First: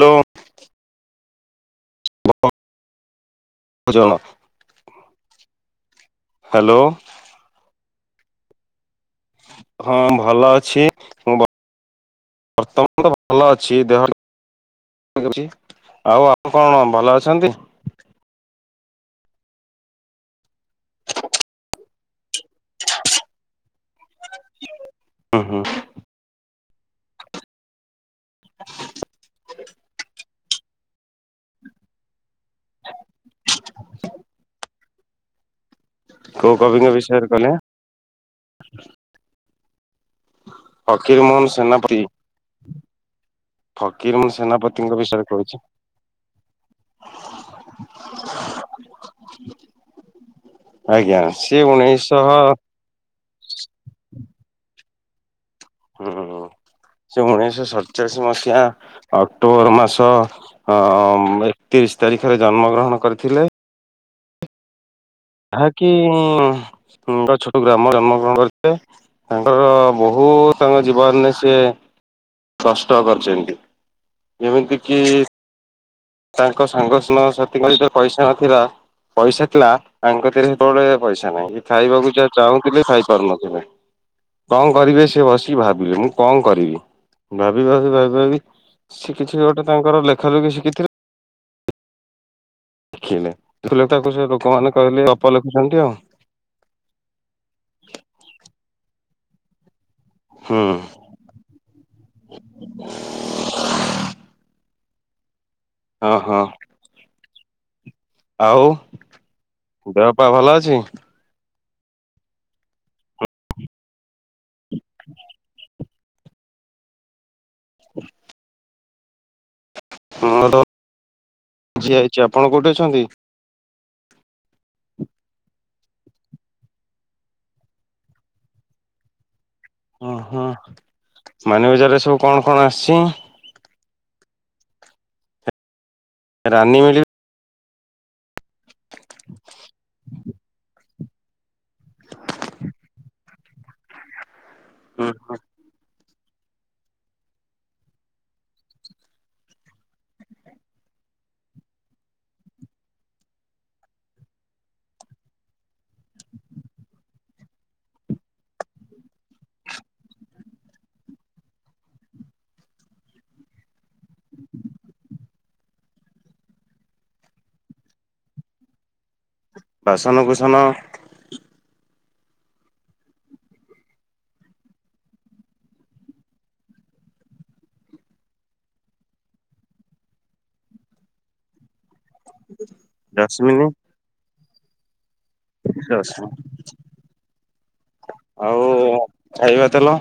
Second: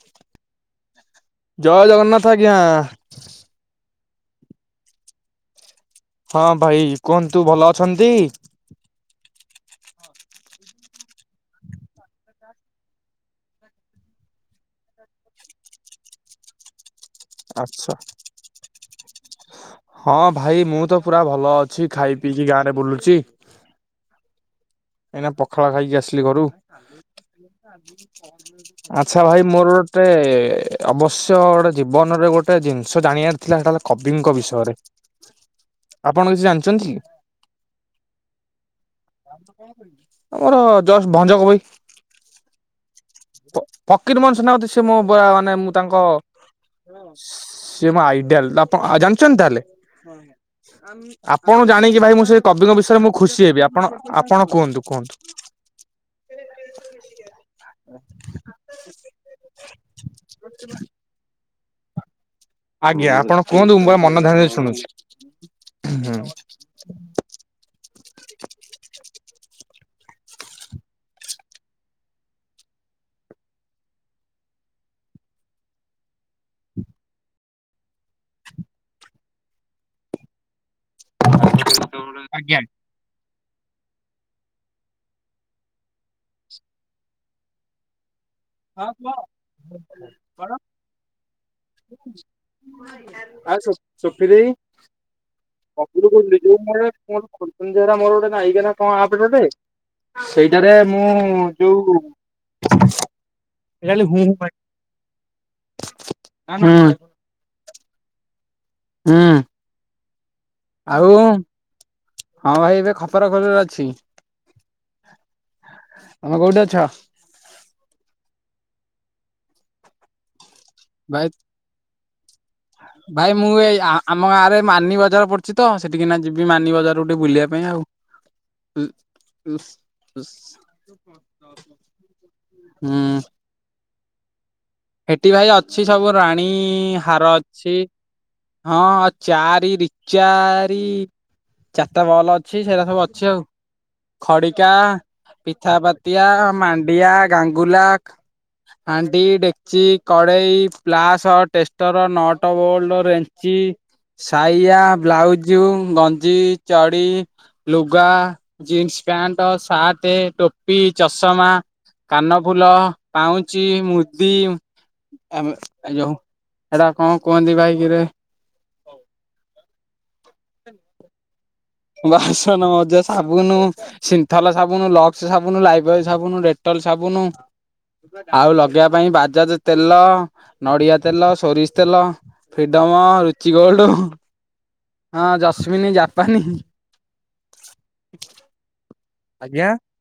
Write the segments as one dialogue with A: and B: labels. A: Hello.
B: ଜୟ ଜଗନ୍ନାଥ ଆଜ୍ଞା।
A: ଜୟ ଜଗନ୍ନାଥ।
B: ହଁ ଭାଇ କୁହନ୍ତୁ ଭଲ ଅଛନ୍ତି।
A: ହଁ ଭଲ ଅଛି ମୁଁ। ବର୍ତ୍ତମାନ ତ ଭଲ ଅଛି ଦେହ। ଆଉ ଆଉ କଣ ଭଲ ଅଛି।
B: ଆଛା ହଁ ଭାଇ ମୁଁ ତ ପୁରା ଭଲ ଅଛି ଖାଇି ପିଇକି ଗାଁ ରେ ବୁଲୁଛି। କାହିଁକିନା
A: ହୁଁ ହୁଁ
B: ପଖାଳ ଖାଇକି ଆସିଲି ଘରୁ ଆଚ୍ଛା ଭାଇ ମୋର ଗୋଟେ ଅବଶ୍ୟ ଗୋଟେ ଜୀବନରେ ଗୋଟେ ଜିନିଷ ଜାଣିବାର ଥିଲା ସେଟା ହେଲା କବିଙ୍କ ବିଷୟରେ। ଆପଣ କିଛି
A: କଉ
B: ଜାଣିଛନ୍ତି
A: କବିଙ୍କ
B: କି?
A: ବିଷୟରେ କହିଲେ।
B: ଆମର ଯଷ୍ଟ
A: ଫକୀର
B: ଭଞ୍ଜ
A: ମୋହନ
B: କବି।
A: ସେନାପତି।
B: ଫକୀର ମୋହନ ସେନାପତି ସେ
A: ସେନାପତିଙ୍କ
B: ମୋ
A: ବିଷୟରେ
B: ମାନେ
A: କହୁଛି
B: ମୁଁ ତାଙ୍କ ସେ ମୋ ଆଇଡିଆଲ୍ ଆପଣ ଜାଣିଛନ୍ତି ତାହେଲେ।
A: ଆଜ୍ଞା ସିଏ
B: ଆପଣ ଜାଣିକି ଭାଇ
A: ଉଣେଇଶହ
B: ମୁଁ ସେଇ କବିଙ୍କ ବିଷୟରେ ମୁଁ ଖୁସି ହେବି ଆପଣ ଆପଣ କୁହନ୍ତୁ କୁହନ୍ତୁ।
A: ହୁଁ ସେ ଉଣେଇଶି ଶହ ସତ ଏକଚାଳିଶ ମସିହା ଅକ୍ଟୋବର ମାସ ଏକତିରିଶ ତାରିଖ
B: ଆଜ୍ଞା ଆପଣ କୁହନ୍ତୁ ମୁଁ ପୁରା ମନ ଧ୍ୟାନ ଦେଇ ଶୁଣୁଛି।
A: ଯାହାକି
B: ହୁଁ।
A: ଛୋଟ ଗ୍ରାମ ଜନ୍ମ ଗ୍ରହଣ କରିଥିଲେ। ତାଙ୍କର ବହୁ ତାଙ୍କ ଜୀବନରେ ସିଏ କଷ୍ଟ କରିଛନ୍ତି ଯେମିତିକି ତାଙ୍କ ସାଙ୍ଗ ସାଙ୍ଗ ସାଥିଙ୍କ ଯେତେବେଳେ ପଇସା ନଥିଲା ପଇସା ଥିଲା ଆଙ୍କକତିରେ ସେତେବେଳେ ପଇସା ନାହିଁ କି ଖାଇବାକୁ ଯାହା
B: ଆଜ୍ଞା।
A: ଚାହୁଁଥିଲେ ଖାଇ ପାରୁନଥିଲେ। କଣ କରିବେ ସେ ବସିକି ଭାବିଲେ ମୁଁ କଣ କରିବି ଭାବି ଭାବି ଭାବି ଭାବି ସେ କିିଛି ଗୋଟେ ତାଙ୍କର ଲେଖା ଲେଖି ଶିଖିଥିଲେ। ଲେଖିଲେ
B: ଆ
A: ଲେଖିଲେ ତାକୁ ସେ
B: ସୋପି ଦେଇ
A: ଲୋକମାନେ କହିଲେ ଗପ ଲେଖୁଛନ୍ତି ଆଉ
B: ବବୁଲୁ କହୁଥିଲି ଯୋଉ କଣ ଖୋଲୁଛନ୍ତିା ମୋର ଗୋଟେ ନାଇକା ନା କଣ ଆପ୍ ଦେ
A: ହୁଁ
B: ସେଇଟାରେ ମୁଁ ଯୋଉ ଏ ଖାଲି ହୁଁ
A: ହଁ ହଁ।
B: ହୁଁ
A: ଆଉ।
B: ହୁଁ।
A: ଦେହପା ଭଲ ଅଛି।
B: ଆଉ ହଁ ଭାଇ ଏବେ ଖପରା ଖୋଲରେ ଅଛି।
A: [unintelligible]
B: ତମେ କୋଉଠି ଅଛ।
A: [inaudible] ହଁ
B: ଭାଇ
A: [unintelligible] ଆପଣ କୋଉଠି ଅଛନ୍ତି?
B: ଭାଇ ମୁଁ ଏଇ ଆମ ଗାଁରେ ମାନି ବଜାର ପଡୁଛି ତ ସେଠିକିନା ଯିବି ମାନି ବଜାରକୁ ଟିକେ ବୁଲିବା ପାଇଁ ଆଉ। ହୁଁ।
A: ଓହୋ ମାନି ବଜାରରେ ସବୁ କଣ କଣ ଆସିଛି?
B: ହୁଁ ହେଠି ଭାଇ ଅଛି ସବୁ ରାଣୀ
A: ରାନୀ ମିଳି
B: ହାର ଅଛି ହଁ ଚାରି ର ଚାରି ଚାରି ଭଲ ଅଛି ସେଇଟା ସବୁ ଅଛି ଆଉ ଖଡିକା ପିଠାପ ଟିଆ ମାଣ୍ଡିଆ ଗାଙ୍ଗୁଲା ହାଣ୍ଡି ଡେକ୍ଚି କଡେଇ ପ୍ଲାସ ଟେଷ୍ଟର ନଅଟ ବୋଲଡ ରେ୍ଜ ସାଇଆ ବ୍ଲାଉଜ ଗଞ୍ଜି ଚଡି ଲୁଗା ଜିନ୍ସ ପ୍ୟାଣ୍ଟ ସାର୍ଟ ଟୋପି ଚଷମା କାନ ଫୁଲ ପାଉଁଚି ମୁଦି ଆ ଏ ଯୋଉ ସେଟା କଣ କୁହନ୍ତି ଭାଇ କିିରେ ହଉ।
A: ବାସନ କୁସନ
B: ବାସନ ମଜା ସାବୁନୁ ସିନ୍ଥଲ ସାବୁନୁ ଲକ୍ସ ସୁନୁ ଲାଇବ୍ରେରୀ ସୁନୁ ଡେଟଲ ସାବୁନୁ। ଆଉ ଲଗେଇବା ପାଇଁ ବାଜାଜ ତେଲ ନଡିଆ ତେଲ ସୋରିଷ ତେଲ ଫ୍ରିଡମ ରୁଚି
A: ଜସ୍ମିନି
B: ଗୋଲଡ଼୍ ହଁ ଜସ୍ମିନୀ
A: ଜସ୍
B: ଜାପାନୀ
A: ଆଉ ଖାଇବା
B: ଆଜ୍ଞା
A: ତେଲ?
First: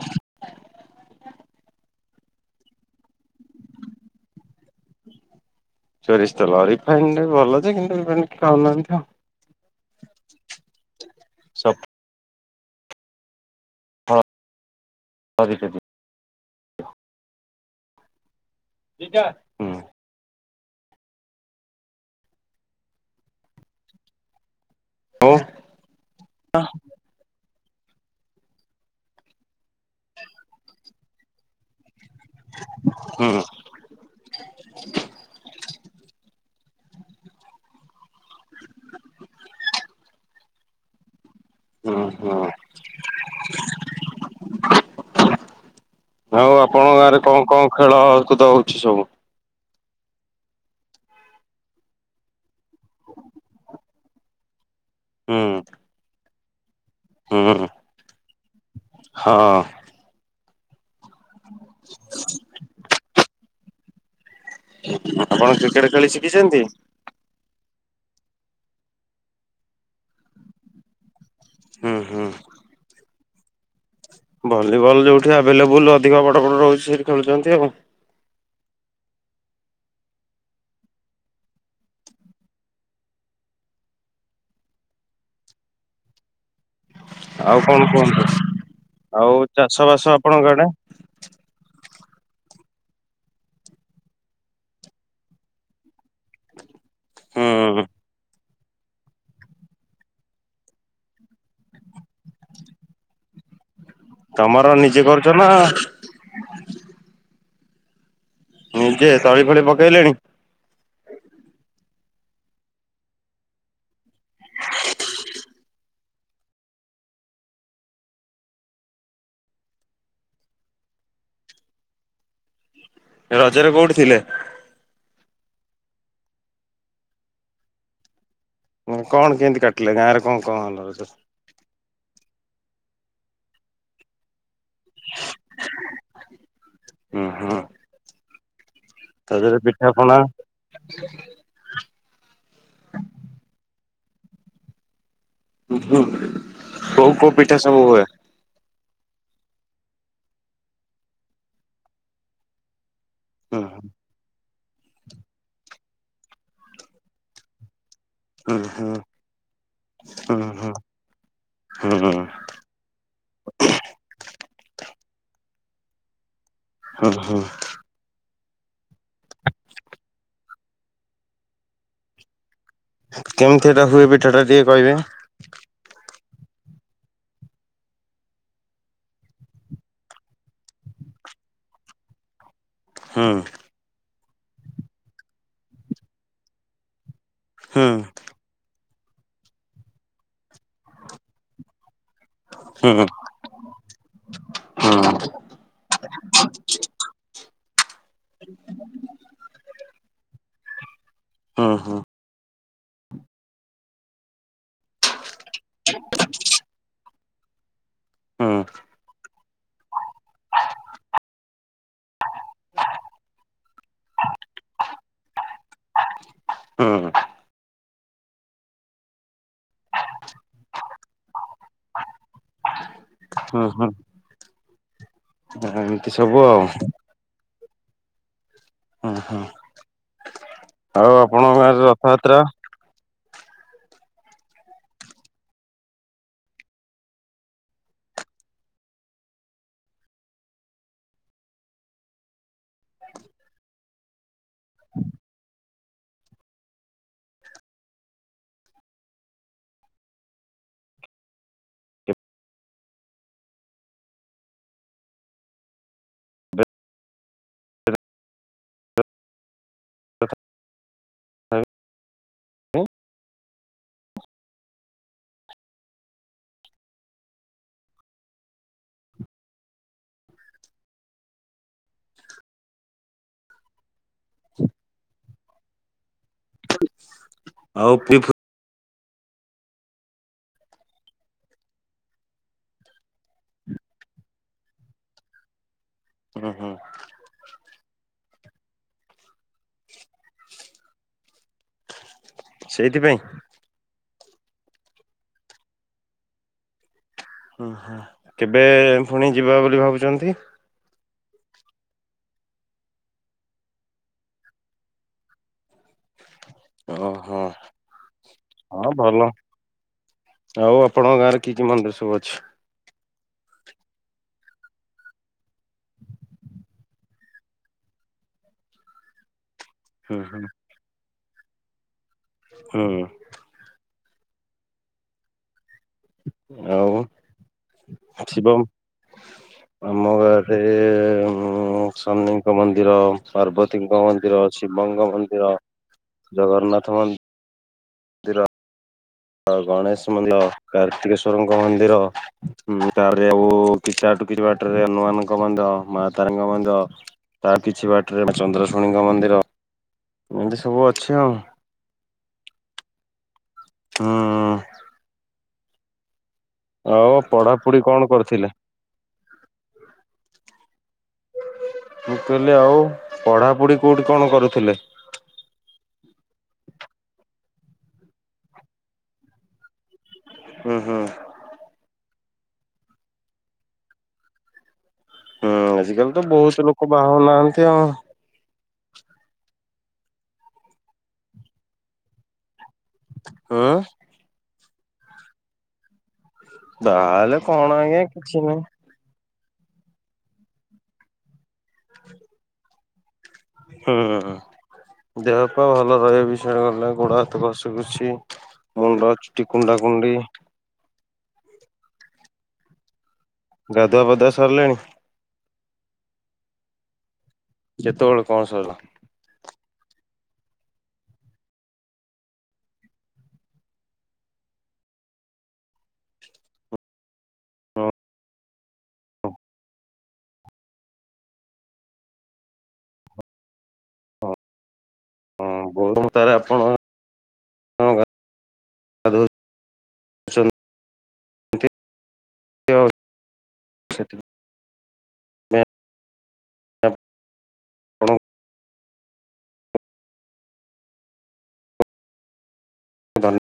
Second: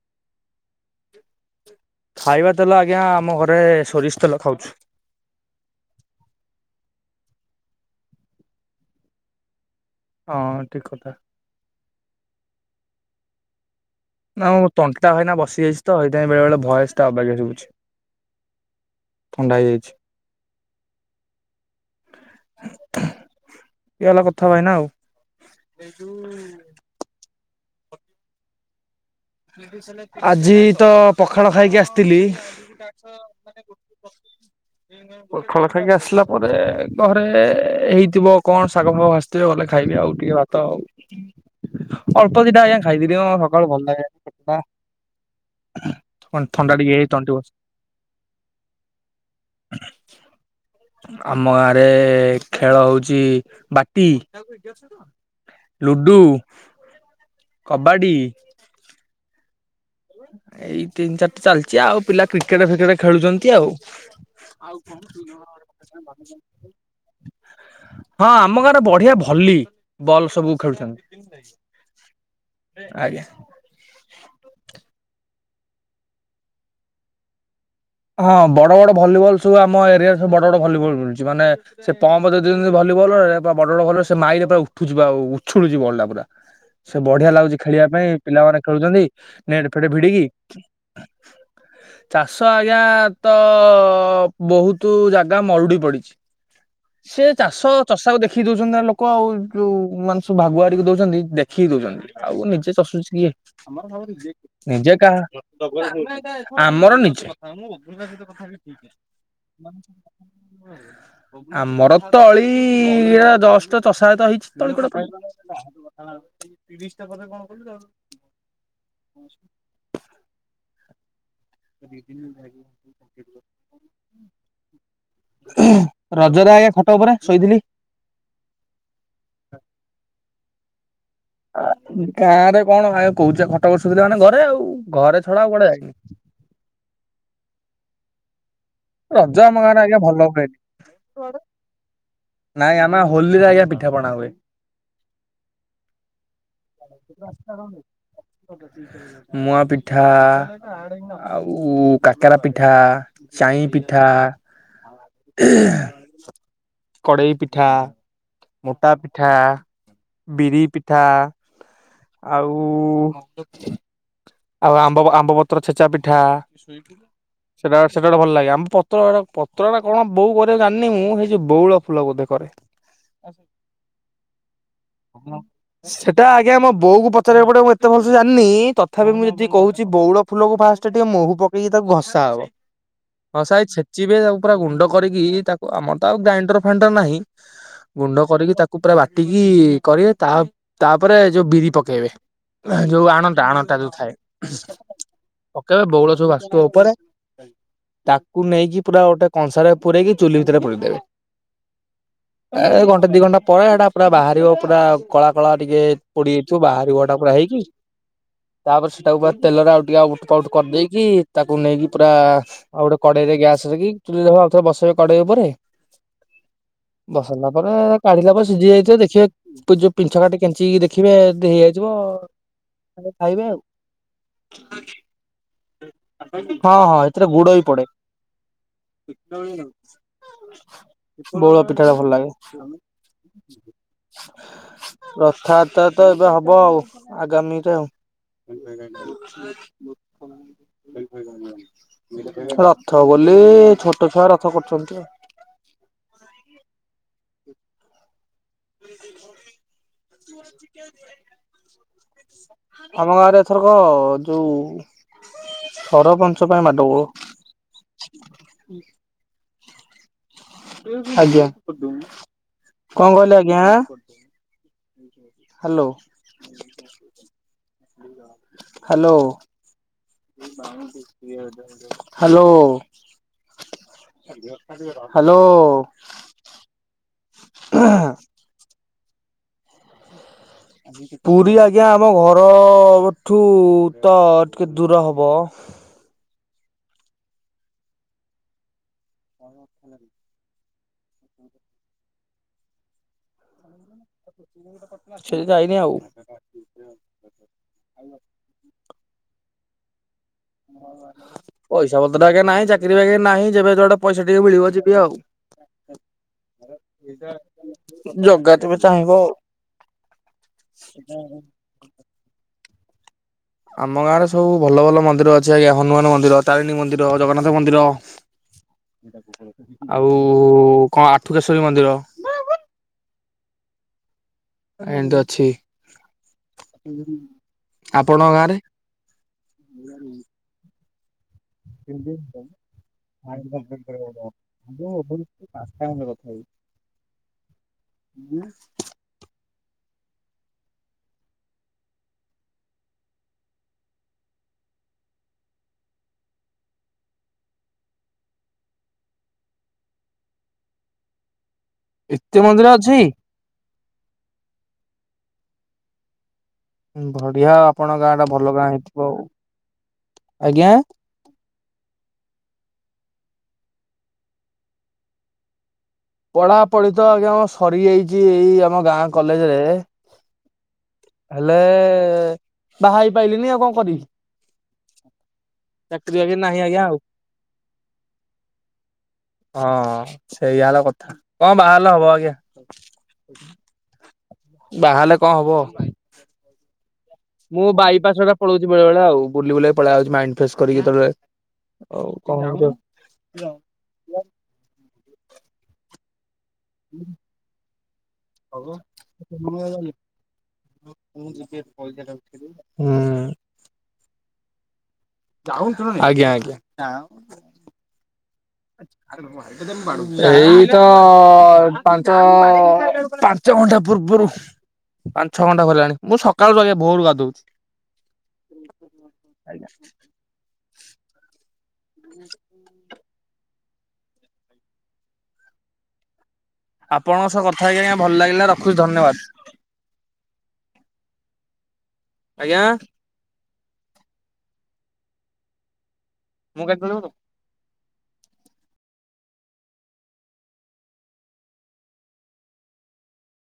B: ଖାଇବା ତେଲ ଆଜ୍ଞା ଆମ ଘରେ ସୋରିଷ ତେଲ ଖାଉଛୁ।
A: ସୋରିଶ ତେଲ ରିଫାଇଣ୍ଡ ଭଲଯେ କିନ୍ତୁ ଖାଉନାହାନ୍ତି ଆଉ।
B: ହଁ ଠିକ କଥା।
A: ସବ ହୁଁ
B: ନା ମୁଁ ତଣ୍ଟା କାଇନା
A: ହଉ
B: ବସି ଯାଇଛି ତ ସେଥିପାଇଁ ବେଳେ ବେଳେ ଭୟସ ଟା ଅବାଗିଆ ସୁବୁଛି।
A: ଦିଟା ହଁ।
B: ଇଏ ହେଲା କଥା ଭାଇନା ଆଉ। ଦେ ଦୁ ଆଜି ତ ପଖାଳ ଖାଇକି ଆସି ଥିଲି।
A: ହୁଁ
B: ପଖାଳ ଖାଇକି ଆସିଲା ପରେ ଘରେ ହେଇଥିବ କଣ ଶାଗ ଫାଗ ଭାଜିଥିବେ ଗଲେ ଖାଇବି ଆଉ ଟିକେ ଭାତ ଆଉ।
A: ହୁଁ ହୁଁ।
B: ଅଳ୍ପ ଦିଟା ଆଜ୍ଞା ଖାଇଥିଲି ମ ସକାଳୁ ଭଲ ଲାଗିଲାନି ପେଟ୍ ଟା
A: ଆଉ ଆପଣଙ୍କ ଗାଁରେ କଣ କଣ ଖେଳ କୁଦ ହଉଛି ସବୁ?
B: ଆମ ଗାଁରେ ଖେଳ ହଉଛି ବାଟି
A: ହୁଁ
B: ଲୁଡୁ
A: ହୁଁ
B: କବାଡ଼ି
A: ହଁ।
B: ଏଇ ତିନି ଚାରିଟା ଚାଲିଛି ଆଉ ପିଲା କ୍ରିକେଟ ଫିକେଟ ଖେଳୁଛନ୍ତି ଆଉ।
A: ଆପଣ କ୍ରିକେଟ ଖେଳି ଶିଖିଛନ୍ତି?
B: ହଁ ଆମ ଗାଁରେ ବଢିଆ ଭଲି ବଲ୍ ସବୁ
A: ହୁଁ ହୁଁ।
B: ଖେଳୁଛନ୍ତି। ଆଜ୍ଞା।
A: ଭଲିବଲ ଯୋଉଠି ଆଭେଲେବୁଲ ଅଧିକ ବଡ ବଡ ରହୁଛି ସେଇଠି ଖେଳୁଛନ୍ତି ଆଉ।
B: ହଁ ବଡ ବଡ ଭଲିବଲ ସବୁ ଆମ ଏରିଆରେ ସବୁ ବଡ ବଡ ଭଲିବଲ ମିଳୁଛି ମାନେ ସେ ପମ୍ପ ଦେଇଦେଉଛନ୍ତି ଭଲି ଲରେ ବଡ଼ ବଡ ବଲ ରେ ସେ ମାଇଲେ ପୁରା ଉଠୁଛି ଆଉ ଉଛୁଡୁଛି ବଲ ଟା ପୁରା। ସେ ବଢିଆ ଲାଗୁଛି
A: ଆଉ କଣ
B: ଖେଳିବା ପାଇଁ
A: କୁହନ୍ତୁ
B: ପିଲାମାନେ ଖେଳୁଛନ୍ତି
A: ଆଉ
B: ନେଟ
A: ଚାଷ
B: ଫେଟ
A: ବାସ
B: ଭିଡିକି
A: ଆପଣଙ୍କ ଆଡେ?
B: ଚାଷ ଆ ଆଜ୍ଞା ତ ବହୁତ ଜାଗା ମରୁଡି ପଡିଛି। ସେ ଚାଷ
A: ହୁଁ
B: ଚଷାକୁ ଦେଖି ଦେଖି ଦଉଛନ୍ତି ଲୋକ ଆଉ ଯୋଉ ମାନସ ଭାଗୁ ଆଡିକି ଦଉଛନ୍ତି ଦେଖିକି ଦଉଛନ୍ତି। ଆଉ ନିଜେ ଚଷୁଛି କିଏ?
A: ତମର
B: ନିଜେ
A: କରୁଛ
B: କାହା
A: ନା
B: ଆମର ନିଜେ
A: ନିଜେ ତଳି ଫଳି ପକେଇଲେଣି
B: ଆମର ତଳି ଜଷ୍ଟ ଚଷା ତ ହେଇଛି ତଳି କରେ ଘରେ କଣ କରୁଚ?
A: ହ [inaudible]
B: ଦି ଦିନ୍ ଖାଇକୀ
A: ରଜରେ କୋଉଠି ଥିଲେ?
B: ରଜରେ ଆଜ୍ଞା ଖଟ ଉପରେ ଶୋଇଥିଲି।
A: କଣ କେମିତି କାଟିଲେ ଗାଁ ରେ କଣ କଣ ହେଲା ରଜରେ?
B: ଗାଁ ରେ କଣ ଆଜ୍ଞା କହୁଚି ପା ଖଟ ଉପରେ ଶୋଇଥିଲି ମାନେ ଘରେ ଆଉ। ଘରେ ଛଡା ଆଉ କୁଆଡେ ଯାଇନି।
A: ହ ହଁ।
B: ରଜା ଆମ ଗାଁରେ ଆଜ୍ଞା ଭଲ ହୁଏନି। ନାଇଁ ଆମା ହୋଲିରେ ଆଜ୍ଞା ପିଠା ପଣା ହୁଏ।
A: ଉ ହୁଁ କୋଉ କୋଉ ପିଠା ସବୁ ହୁଏ?
B: ମୁଆ ପିଠା ଆଉ କାକେରା ପିଠା।
A: ହୁଁ
B: ଚାଇଁ ପିଠା। କଡ଼ାଇ ପିଠା
A: ହୁଁ ହୁଁ
B: ମୋଟା ପିଠା
A: ହୁଁ
B: ବିରି
A: ହୁଁ
B: ପିଠା
A: ହୁଁ ହୁଁ
B: ଆଉ ଆଉ ଆମ୍ବ ଆମ୍ବପତ୍ର ଛେଚା ପିଠା
A: ହୁଁ ହୁଁ
B: ସେଟା ସେଟା ଗୋଟେ ଭଲ ଲାଗେ ପତଳା ପତଳା ବୋଉ କରେ ଜାଣିନି, ମୁଁ ସେଇଛି ବଉଳ ଫୁଲ ବୋଧେ କରେ
A: କେମିତି ଏଟା ହୁଏ ପିଠାଟା ଟିକେ କହିବେ?
B: ଏଟା ଆଜ୍ଞା ବୋଉକୁ ପଚିବାକୁ ପଡିବ ମୁଁ ଏତେ ଭଲସେ ଜାଣିନି ତଥାପି ମୁଁ ଯେତିକି କହୁଛି, ବଉଳ ଫୁଲକୁ ଫାଷ୍ଟ ଟିକେ ମହୁ ପକେଇକି ତାକୁ ଘଷା ହବ
A: ହୁଁ
B: ହଁ ସେଇ ଛେଚିବେ ତାକୁ ପୁରା ଗୁଣ୍ଡ କରିକି, ତାକୁ ଆମର ତ ଆଉ ଗ୍ରାଇଣ୍ଡର ଫାଣ୍ଡର ନାହିଁ
A: ହୁଁ
B: ଗୁଣ୍ଡ କରିକି ତାକୁ ପୁରା ବାଟିକି କରିବେ ତା ତାପରେ ଯୋଉ ବିରି ପକେଇବେ
A: ହୁଁ ହୁଁ ହୁଁ ହୁଁ।
B: ଯୋଉ ଆଣଟା ଆଣଟା ଯୋଉ ଥାଏ ଓକେ ବୋଉଳ ସବୁ ବସୁଥିବ ଉପରେ ତାକୁ ନେଇକି ପୁରା ଗୋଟେ କଂସା ରେ ପୁରରେଇକି ଚୁଲି ଭିତରେ ପୁରାଇଦେବେ।
A: ହଁ ହଁ।
B: ଏ ଘଣ୍ଟା ଦି ଘଣ୍ଟା ପରେ ଏଟା ପୁରା ବାହାରିବ ପୁରା କଳା କଳା ଟିକେ ପୋଡି ଯାଇଥିବ ବାହାରିବ ଏଟା ହେଇକି ତାପରେ ସେଟାକୁ ତେଲରେ ଆଉ ଟିକେ ଉଠ ପାଉଟ କରିଦେଇକି ତାକୁ ନେଇକି ପୁରା ଆଉ ଗୋଟେ କଡେଇ ରେ ଗ୍ୟାସରେ, ଚୁଲି ରେ ଆଉ ଥରେ ବସେଇବେ କଡେଇ ଉପରେ
A: ହୁଁ
B: ବସଲା ପରେ କାଢିଲା ପରେ ସିଝି ଯାଇଥିବ ଦେଖିବେ ଯୋଉ ପିଛ କାଟି କେଞ୍ଚିକି ଦେଖିବେ ହେଇଯଇଯିଵ ଖାଇବେ ଆଉ।
A: ହୁଁ ଏମିତି ସବୁ ଆଉ ହୁଁ
B: ହଁ ହଁ ସେଥିରେ ଗୁଡ଼ ହୋଇ ପଡ଼େ।
A: ହୁଁ। ଆଉ ଆପଣଙ୍କ
B: ବଉଳଆ
A: ଗାଁରେ
B: ପିଠା ଟା ଭଲ ଲାଗେ
A: ରଥଯାତ୍ରା
B: ରଥଯାତ୍ରା ତ ଏବେ ହବ ଆଉ ଆଗାମୀରେ ଆଉ
A: [inaudible]
B: ରଥ ବୋଲି ଛୋଟ ଛୁଆ ରଥ କରୁଛନ୍ତି। [inaudible] ଆମ ଗାଁ ରେ ଏଥରକ ଯୋଉ ସରପଞ୍ଚ ପାଇଁ ମାଡ଼ଗୋଳ ଆଜ୍ଞା କଣ କହିଲି ଆଜ୍ଞା? ହାଲୋ। ହାଲୋ। ହ୍ୟାଲୋ। ହ୍ୟାଲୋ।
A: ଆଉ, ପି ପୁତ୍
B: ପୁରୀ ଆଜ୍ଞା ଆମ ଘର ଠୁ ତ ଟିକେ ଦୂର ହବ।
A: ହୁ, ହୁଁ।
B: [inaudible]
A: ସେଇଥି ପାଇଁ।
B: ସେ ଯାଇନି ଆଉ।
A: ହୁଁ ହୁଁ କେବେ ପୁଣି ଯିବା ବୋଲି ଭାବୁଛନ୍ତି?
B: ପଇସା ପତ୍ର ଆଜ୍ଞା ନାହିଁ ଚାକିରି ବାକିରି ନାହିଁ, ଯେବେ ଯୁଆଡେ ପଇସା ଟିକେ ମିଳିବ ଯିବି ଆଉ।
A: [inaudible] ଓହୋ
B: ଜଗା ଯେବେ
A: ହଁ
B: ଚାହିଁବ
A: ଭଲ
B: ଆଉ।
A: ଆଉ ଆପଣଙ୍କ ଗାଁ ରେ କି କି ମନ୍ଦିର ସବୁ ଅଛି?
B: ଆମ ଗାଁ ରେ ସବୁ ଭଲ ଭଲ ମନ୍ଦିର ଅଛି, ଆଜ୍ଞା ହନୁମାନ ମନ୍ଦିର, ତାରିଣୀ ମନ୍ଦିର, ଜଗନ୍ନାଥ ମନ୍ଦିର ଆଉ
A: ହୁଁ ହୁଁ
B: କଣ ଆଠୁକେଶ୍ଵରୀ ମନ୍ଦିର।
A: ହୁଁ।
B: ଏନଦ ଅଛି।
A: ଆଉ
B: ଆପଣଙ୍କ ଗାଁରେ
A: ଶିବମ୍, ଆମ ଗାଁରେ ଉଁ ଶନିଙ୍କ ମନ୍ଦିର, ପାର୍ବତୀଙ୍କ ମନ୍ଦିର, ଶିବଙ୍କ ମନ୍ଦିର ଜଗନ୍ନାଥ ମନ୍ଦ
B: ହୁଁ।
A: ର, ଗଣେଶ ମନ୍ଦିର, କାର୍ତିକେଶ୍ଵରଙ୍କ ମନ୍ଦିର ତାପରେ ଆଉ କିତା ଟୁ କିଛି ବାଟରେ ହନୁମାନଙ୍କ ମନ୍ଦିର ମା ତାରିଣୀଙ୍କ ମନ୍ଦିର ତା କିିଛି ବାଟରେ ଚନ୍ଦ୍ରଶୁଣୀଙ୍କ ମନ୍ଦିର, ଏମିତି ସବୁ ଅଛି ଆଉ।
B: ଏତେ ମନ୍ଦିର ଅଛି?
A: ହୁଁ। ଆଉ
B: ବଢିଆ
A: ପଢାପଢି
B: ଆପଣଙ୍କ
A: କଣ
B: ଗାଁ ଟା
A: କରିଥିଲେ?
B: ଭଲ ଗାଁ ହେଇଥିବ ଆଉ ଆଜ୍ଞା।
A: ମୁଁ କହିଲି ଆଉ ପଢାପଢି କୋଉଠି କଣ କରୁଥିଲେ?
B: ପଢାପଢି ତ ଆଜ୍ଞା ଆମର ସରିଯାଇଛି ଏଇ ଆମ ଗାଁ କଲେଜ ରେ।
A: ହୁଁ ହୁଁ।
B: ହେଲେ ବାହା ହେଇପାଇଲିନି ଆଉ କଣ କରିବି।
A: ହୁଁ ଆଜିକାଲି
B: ଚାକିରି
A: ତ
B: ବାକିରି ନାହିଁ
A: ବୋହୁତ
B: ଆଜ୍ଞା
A: ଲୋକ
B: ଆଉ।
A: ବାହା ହଉନାହାନ୍ତି ଆଉ।
B: ହଁ, ସେଇଆ ହେଲା କଥା କଣ ବାହ ହେଲେ ହବ ଆଜ୍ଞା।
A: ହୁଁ
B: [inaudible] ବାହା ହେଲେ କଣ ହବ।
A: ବାହାହେଲେ କଣ
B: ମୁଁ
A: ଆଜ୍ଞା
B: ବାଇପାସ୍ ରେ
A: କିଛି ନାହିଁ
B: ପଳଉଛି ବେଳେ ବେଳେ ଆଉ। ବୁଲି ବୁଲାକି ପଳେଇଆଉଛି ମାଇ ଫ୍ରେଶ୍ କରିକି କେତେବେଳେ ଆଉ କଣ
A: ହୁଁ, ଦେହପା ଭଲ ରହିବିସ ସେ ଗଲା ଗୋଡ ହାତ ଘଶିପୁଶି, ମୁଣ୍ଡ ଚୁଟି କୁଣ୍ଡା କୁଣ୍ଡି
B: ମୁଁ ଯିବି ପଇସା ଟା ଉଠେଇଦେବି, ହୁଁ।
A: ଗାଧୁଆ ପାଧୁଆ ସରିଲାଣି।
B: ଆଜ୍ଞା, ଆଜ୍ଞା।
A: ଯେତେବେଳେ।
B: ଆରେ [inaudible] ମୁଁ ବାଡୋଉଛି। ଏଇ ତ ପାଞ୍ଚ ପାଞ୍ଚ ଘଣ୍ଟା ପୂର୍ବୁରୁ। ପାଞ୍ଚ ଛଅ ଘଣ୍ଟା ଗଲାଣି, ମୁଁ ସକାଳରୁ ଆଜ୍ଞା ଭୋରୁ ଗାଧଉଛି।
A: ହଁ।
B: ଆଜ୍ଞା। [inaudible]
A: ହଁ ହଁ ଭୋରୁ ତାହେଲେ ଆପ
B: ଆପଣଙ୍କ ସହ କଥା ହେଇକି ଆଜ୍ଞା ଭଲ ଲାଗିଲା ରଖୁଛି ଧନ୍ୟବାଦ।
A: ଗାଧଉଛନ୍ତି
B: ଆଜ୍ଞା।
A: ସେଟ ହଁ।
B: ମୁଁ। [inaudible]
A: ତମକୁ। ଧନ୍ୟବା।